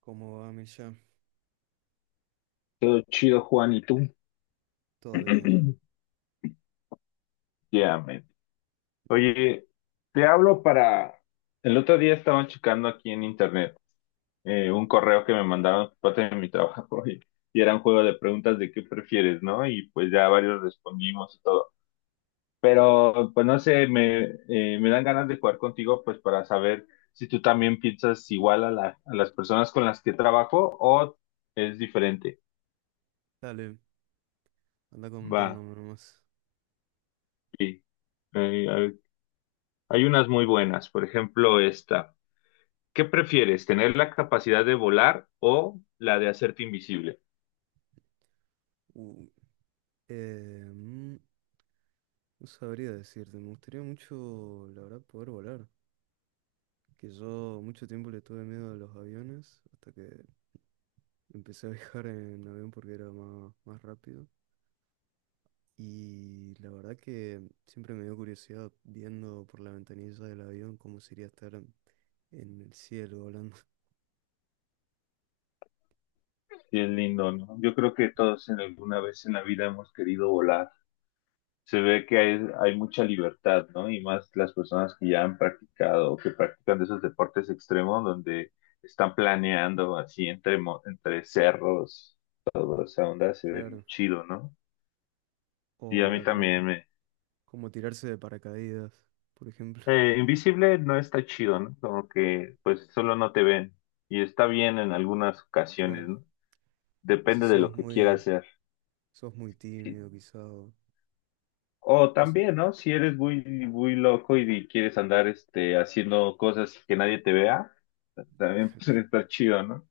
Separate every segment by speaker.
Speaker 1: ¿Cómo va, Mircha?
Speaker 2: Todo chido, Juan, ¿y tú?
Speaker 1: Todo bien.
Speaker 2: Ya, man. Oye, te hablo para... El otro día estaba checando aquí en internet un correo que me mandaron por parte de mi trabajo y era un juego de preguntas de qué prefieres, ¿no? Y pues ya varios respondimos y todo. Pero pues no sé, me dan ganas de jugar contigo pues para saber si tú también piensas igual a las personas con las que trabajo o es diferente.
Speaker 1: Dale, anda
Speaker 2: Va,
Speaker 1: comentándome nomás.
Speaker 2: sí. Hay unas muy buenas, por ejemplo, esta. ¿Qué prefieres, tener la capacidad de volar o la de hacerte invisible?
Speaker 1: Uh, eh, mm, no sabría decirte, me gustaría mucho, la verdad, poder volar. Que yo mucho tiempo le tuve miedo a los aviones, hasta que empecé a viajar en avión porque era más rápido. Y la verdad que siempre me dio curiosidad viendo por la ventanilla del avión cómo sería estar en el cielo volando.
Speaker 2: Sí, es lindo, ¿no? Yo creo que todos en alguna vez en la vida hemos querido volar. Se ve que hay mucha libertad, ¿no? Y más las personas que ya han practicado o que practican de esos deportes extremos donde están planeando así entre cerros, toda esa onda se ve muy
Speaker 1: Claro.
Speaker 2: chido, ¿no? Y a mí
Speaker 1: O como
Speaker 2: también me,
Speaker 1: como tirarse de paracaídas, por ejemplo.
Speaker 2: eh, invisible no está chido, ¿no? Como que pues solo no te ven y está bien en algunas ocasiones,
Speaker 1: Claro,
Speaker 2: ¿no?
Speaker 1: si
Speaker 2: Depende de
Speaker 1: sos
Speaker 2: lo que quieras
Speaker 1: muy,
Speaker 2: hacer.
Speaker 1: sos muy
Speaker 2: Sí.
Speaker 1: tímido, quizá. O
Speaker 2: O
Speaker 1: o sea,
Speaker 2: también, ¿no? Si eres muy loco y quieres andar este, haciendo cosas que nadie te vea, también puede estar chido, ¿no?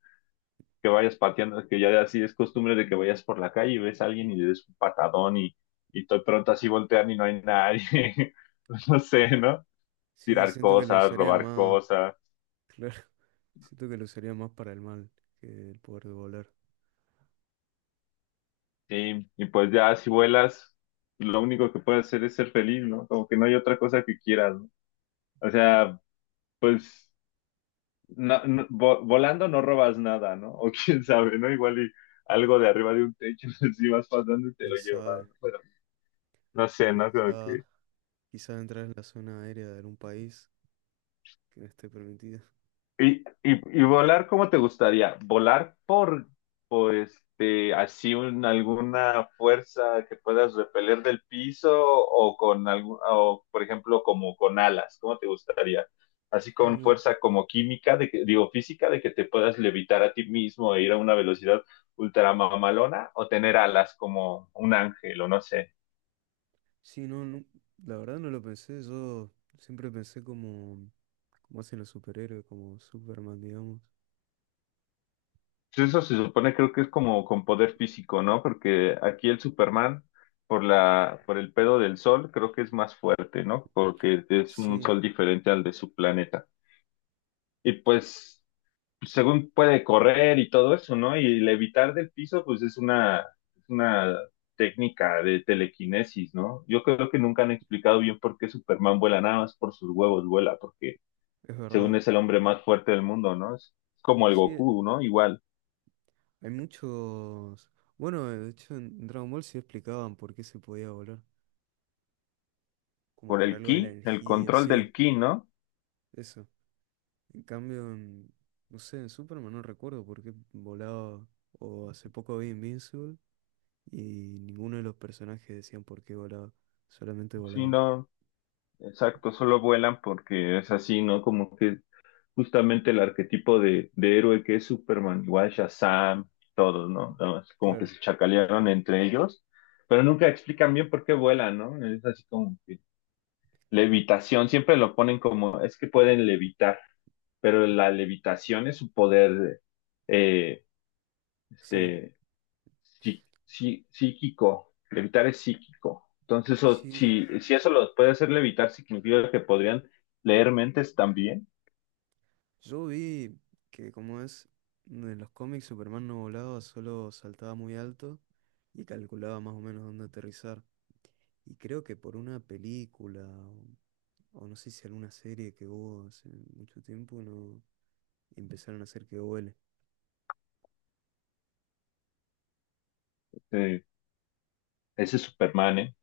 Speaker 2: Que vayas pateando, que ya así es costumbre de que vayas por la calle y ves a alguien y le des un patadón y de pronto así voltean y no hay nadie. No sé, ¿no?
Speaker 1: sí,
Speaker 2: Tirar
Speaker 1: siento que lo
Speaker 2: cosas,
Speaker 1: usarían
Speaker 2: robar
Speaker 1: más,
Speaker 2: cosas.
Speaker 1: claro, siento que lo usarían más para el mal que el poder de volar.
Speaker 2: Sí, y pues ya si vuelas, lo único que puedes hacer es ser feliz, ¿no? Como que no hay otra cosa que quieras, ¿no? O sea, pues volando no robas nada, ¿no? O quién sabe, ¿no? Igual y algo de arriba de un techo, si vas pasando y te lo
Speaker 1: Quién
Speaker 2: llevas,
Speaker 1: sabe.
Speaker 2: ¿no? Pero no sé,
Speaker 1: O
Speaker 2: ¿no?
Speaker 1: quizá entrar en la zona aérea de algún país que no esté permitida.
Speaker 2: Y volar, ¿cómo te gustaría? ¿Volar por alguna fuerza que puedas repeler del piso o con algún, o por ejemplo, como con alas? ¿Cómo te gustaría? Así
Speaker 1: Ah,
Speaker 2: con
Speaker 1: mira.
Speaker 2: fuerza como química, de que, digo física, de que te puedas levitar a ti mismo e ir a una velocidad ultra mamalona o tener alas como un ángel o no sé.
Speaker 1: Sí, no, no, la verdad no lo pensé, yo siempre pensé como hacen los superhéroes, como Superman, digamos.
Speaker 2: Pues eso se supone, creo que es como con poder físico, ¿no? Porque aquí el Superman, por el pedo del sol, creo que es más fuerte, ¿no? Porque es un
Speaker 1: Sí,
Speaker 2: sol diferente al de su planeta. Y pues, según puede correr y todo eso, ¿no? Y levitar del piso, pues es una técnica de telequinesis, ¿no? Yo creo que nunca han explicado bien por qué Superman vuela, nada más por sus huevos vuela, porque
Speaker 1: es
Speaker 2: según
Speaker 1: verdad.
Speaker 2: es el hombre más fuerte del mundo, ¿no? Es como el
Speaker 1: Sí.
Speaker 2: Goku, ¿no? Igual.
Speaker 1: Hay muchos... Bueno, de hecho en Dragon Ball sí explicaban por qué se podía volar. Como
Speaker 2: Por el
Speaker 1: por algo
Speaker 2: ki,
Speaker 1: de la
Speaker 2: el
Speaker 1: energía,
Speaker 2: control del
Speaker 1: sí,
Speaker 2: ki, ¿no?
Speaker 1: eso. En cambio, no sé, en Superman no recuerdo por qué volaba. O hace poco vi Invincible y ninguno de los personajes decían por qué volaba. Solamente
Speaker 2: Sí,
Speaker 1: volaban.
Speaker 2: no, exacto, solo vuelan porque es así, ¿no? Como que justamente el arquetipo de héroe que es Superman, igual Shazam, todos, ¿no? Nada más como que
Speaker 1: Claro,
Speaker 2: se chacalearon entre ellos, pero nunca explican bien por qué vuelan, ¿no? Es así como que levitación, siempre lo ponen como, es que pueden levitar, pero la levitación es su poder, eh,
Speaker 1: sí.
Speaker 2: este psíquico. Levitar es psíquico. Entonces,
Speaker 1: Sí,
Speaker 2: si eso lo puede hacer levitar, significa que podrían leer mentes también.
Speaker 1: yo vi que como es, en los cómics Superman no volaba, solo saltaba muy alto y calculaba más o menos dónde aterrizar. Y creo que por una película o no sé si alguna serie que hubo hace mucho tiempo, no empezaron a hacer que huele.
Speaker 2: Eh, ese es Superman, ¿eh?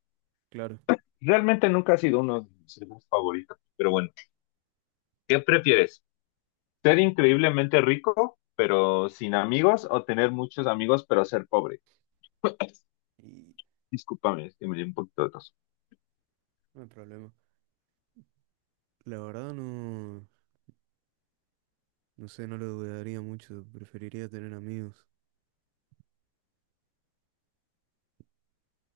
Speaker 1: Claro.
Speaker 2: Realmente nunca ha sido uno de mis héroes favoritos. Pero bueno, ¿qué prefieres? ¿Ser increíblemente rico, pero sin amigos? ¿O tener muchos amigos, pero ser pobre?
Speaker 1: Y
Speaker 2: Discúlpame, es que me dio un poquito de tos.
Speaker 1: no hay problema. La verdad no, no sé, no lo dudaría mucho. Preferiría tener amigos.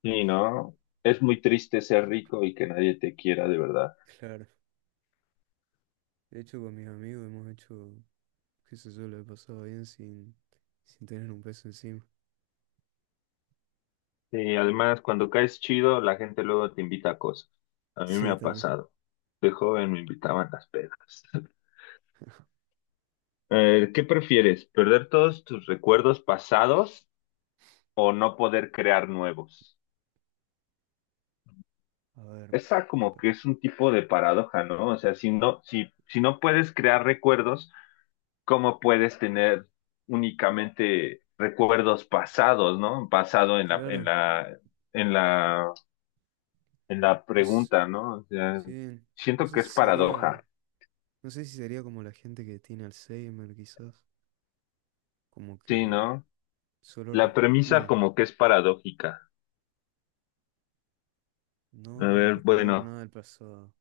Speaker 2: Sí, no, es muy triste ser rico y que nadie te quiera de verdad.
Speaker 1: Claro. De hecho, con mis amigos hemos hecho, qué sé yo, lo he pasado bien sin tener un peso encima.
Speaker 2: Sí, además, cuando caes chido, la gente luego te invita a cosas. A mí me
Speaker 1: Sí,
Speaker 2: ha
Speaker 1: también.
Speaker 2: pasado. De joven me invitaban a las pedas. ¿Qué prefieres? ¿Perder todos tus recuerdos pasados o no poder crear nuevos?
Speaker 1: A ver,
Speaker 2: Esa como
Speaker 1: pa-
Speaker 2: que es un tipo de paradoja, ¿no? O sea, si no puedes crear recuerdos, ¿cómo puedes tener únicamente recuerdos pasados? ¿No? Pasado
Speaker 1: claro.
Speaker 2: en la, en la
Speaker 1: No sé,
Speaker 2: pregunta, ¿no? O sea,
Speaker 1: sí, no
Speaker 2: siento que
Speaker 1: sé
Speaker 2: es
Speaker 1: si sería,
Speaker 2: paradoja.
Speaker 1: no sé si sería como la gente que tiene Alzheimer, quizás. Como
Speaker 2: Sí,
Speaker 1: que
Speaker 2: ¿no?
Speaker 1: solo...
Speaker 2: La
Speaker 1: rec-
Speaker 2: premisa
Speaker 1: No,
Speaker 2: como que es paradójica. A
Speaker 1: no
Speaker 2: ver,
Speaker 1: recordar
Speaker 2: bueno,
Speaker 1: nada del pasado.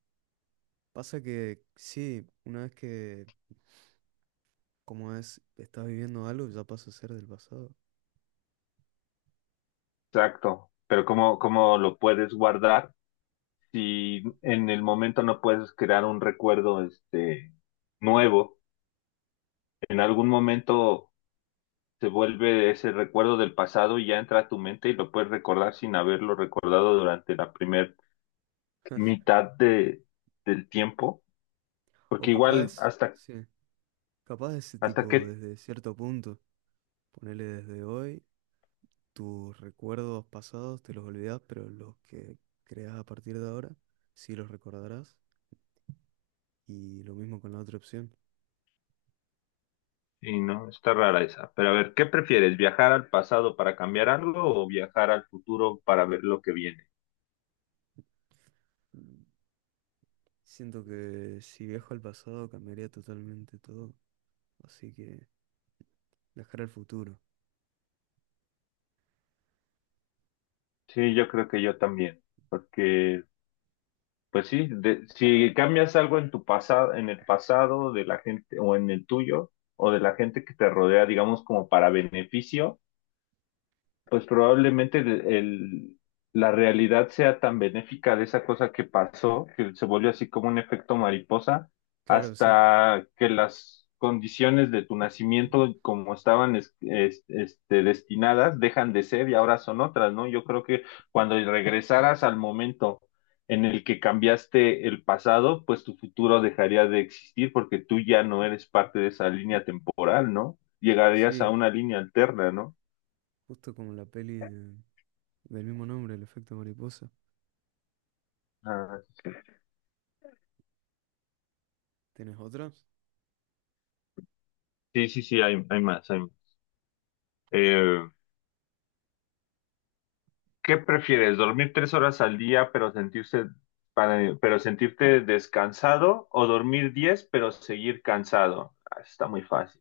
Speaker 1: Pasa que sí, una vez que, como es, estás viviendo algo, ya pasa a ser del pasado.
Speaker 2: exacto. Pero ¿cómo, cómo lo puedes guardar si en el momento no puedes crear un recuerdo este nuevo? En algún momento se vuelve ese recuerdo del pasado y ya entra a tu mente y lo puedes recordar sin haberlo recordado durante la primer mitad del tiempo.
Speaker 1: O
Speaker 2: Porque igual
Speaker 1: capaz,
Speaker 2: hasta,
Speaker 1: sí, capaz ese
Speaker 2: hasta
Speaker 1: tipo
Speaker 2: qué.
Speaker 1: desde cierto punto. Ponele desde hoy, tus recuerdos pasados te los olvidás, pero los que creas a partir de ahora, sí los recordarás. Y lo mismo con la otra opción.
Speaker 2: Sí, no, está rara esa. Pero a ver, ¿qué prefieres? ¿Viajar al pasado para cambiar algo o viajar al futuro para ver lo que viene?
Speaker 1: Mm, Siento que si viajo al pasado cambiaría totalmente todo. Así que viajar al futuro.
Speaker 2: Sí, yo creo que yo también, porque pues sí, si cambias algo en tu pasado, en el pasado de la gente o en el tuyo o de la gente que te rodea, digamos como para beneficio. Pues probablemente la realidad sea tan benéfica de esa cosa que pasó, que se volvió así como un efecto mariposa,
Speaker 1: Claro, sí.
Speaker 2: hasta que las condiciones de tu nacimiento, como estaban destinadas, dejan de ser y ahora son otras, ¿no? Yo creo que cuando regresaras al momento en el que cambiaste el pasado, pues tu futuro dejaría de existir porque tú ya no eres parte de esa línea temporal, ¿no? Llegarías a
Speaker 1: Sí,
Speaker 2: una línea alterna, ¿no?
Speaker 1: justo como la peli del mismo nombre, El efecto mariposa.
Speaker 2: Ah,
Speaker 1: ¿Tienes otra?
Speaker 2: sí, sí, sí, hay más, hay más. Eh, ¿Qué prefieres? ¿Dormir 3 horas al día pero pero sentirte descansado o dormir 10 pero seguir cansado? Ah, está muy fácil.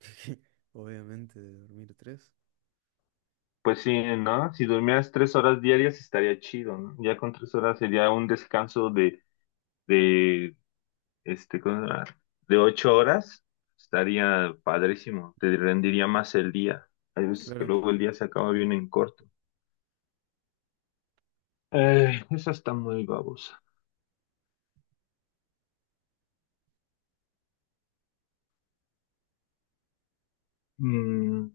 Speaker 1: Obviamente, de dormir tres.
Speaker 2: Pues sí, ¿no? Si durmieras 3 horas diarias estaría chido, ¿no? Ya con 3 horas sería un descanso de ¿cómo se llama? De 8 horas. Estaría padrísimo, te rendiría más el día. Hay veces que
Speaker 1: Claro,
Speaker 2: luego el día se acaba bien en corto. Esa está muy babosa. Mm.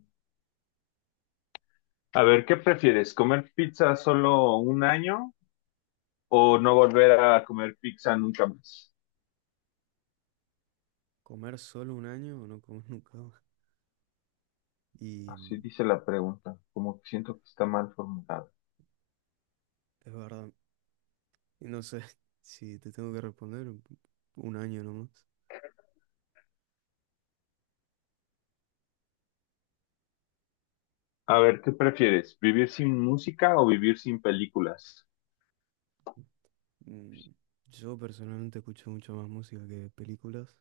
Speaker 2: A ver, ¿qué prefieres? ¿Comer pizza solo un año o no volver a comer pizza nunca más?
Speaker 1: comer solo un año o no comer nunca más. Y
Speaker 2: Así dice la pregunta, como que siento que está mal formulada.
Speaker 1: es verdad. Y no sé si te tengo que responder un año nomás.
Speaker 2: A ver, ¿qué prefieres? ¿Vivir sin música o vivir sin películas?
Speaker 1: Mm, Yo personalmente escucho mucho más música que películas,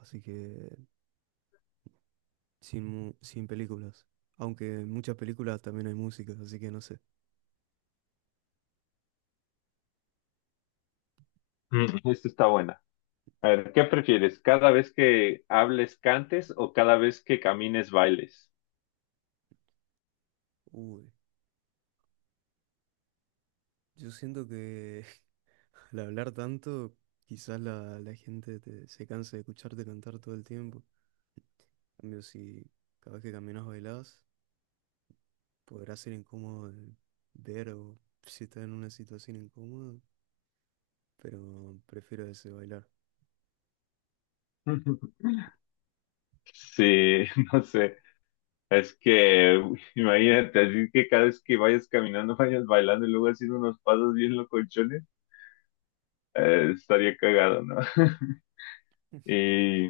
Speaker 1: así que sin películas. Aunque en muchas películas también hay música, así que no sé.
Speaker 2: Mm, esta está buena. A ver, ¿qué prefieres? ¿Cada vez que hables cantes o cada vez que camines bailes?
Speaker 1: Uy, yo siento que al hablar tanto, quizás la gente se canse de escucharte cantar todo el tiempo. En cambio, si cada vez que caminas bailás, podrá ser incómodo de ver o si estás en una situación incómoda, pero prefiero ese bailar.
Speaker 2: Sí, no sé. Es que, uy, imagínate, así que cada vez que vayas caminando, vayas bailando y luego haciendo unos pasos bien locochones. Estaría cagado, ¿no? Y,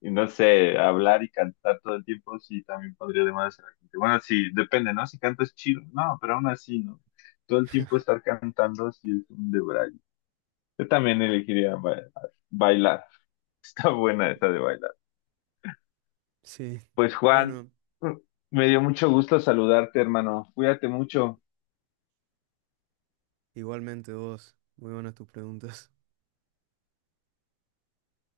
Speaker 2: y no sé, hablar y cantar todo el tiempo, sí, también podría demandar a la gente. Bueno, sí, depende, ¿no? Si cantas chido, no, pero aún así, ¿no? Todo el tiempo estar cantando, sí, es un debraye. Yo también elegiría bailar. Está buena esa de bailar.
Speaker 1: Sí,
Speaker 2: Pues Juan,
Speaker 1: bueno,
Speaker 2: me dio mucho gusto saludarte, hermano. Cuídate mucho.
Speaker 1: igualmente vos, muy buenas tus preguntas.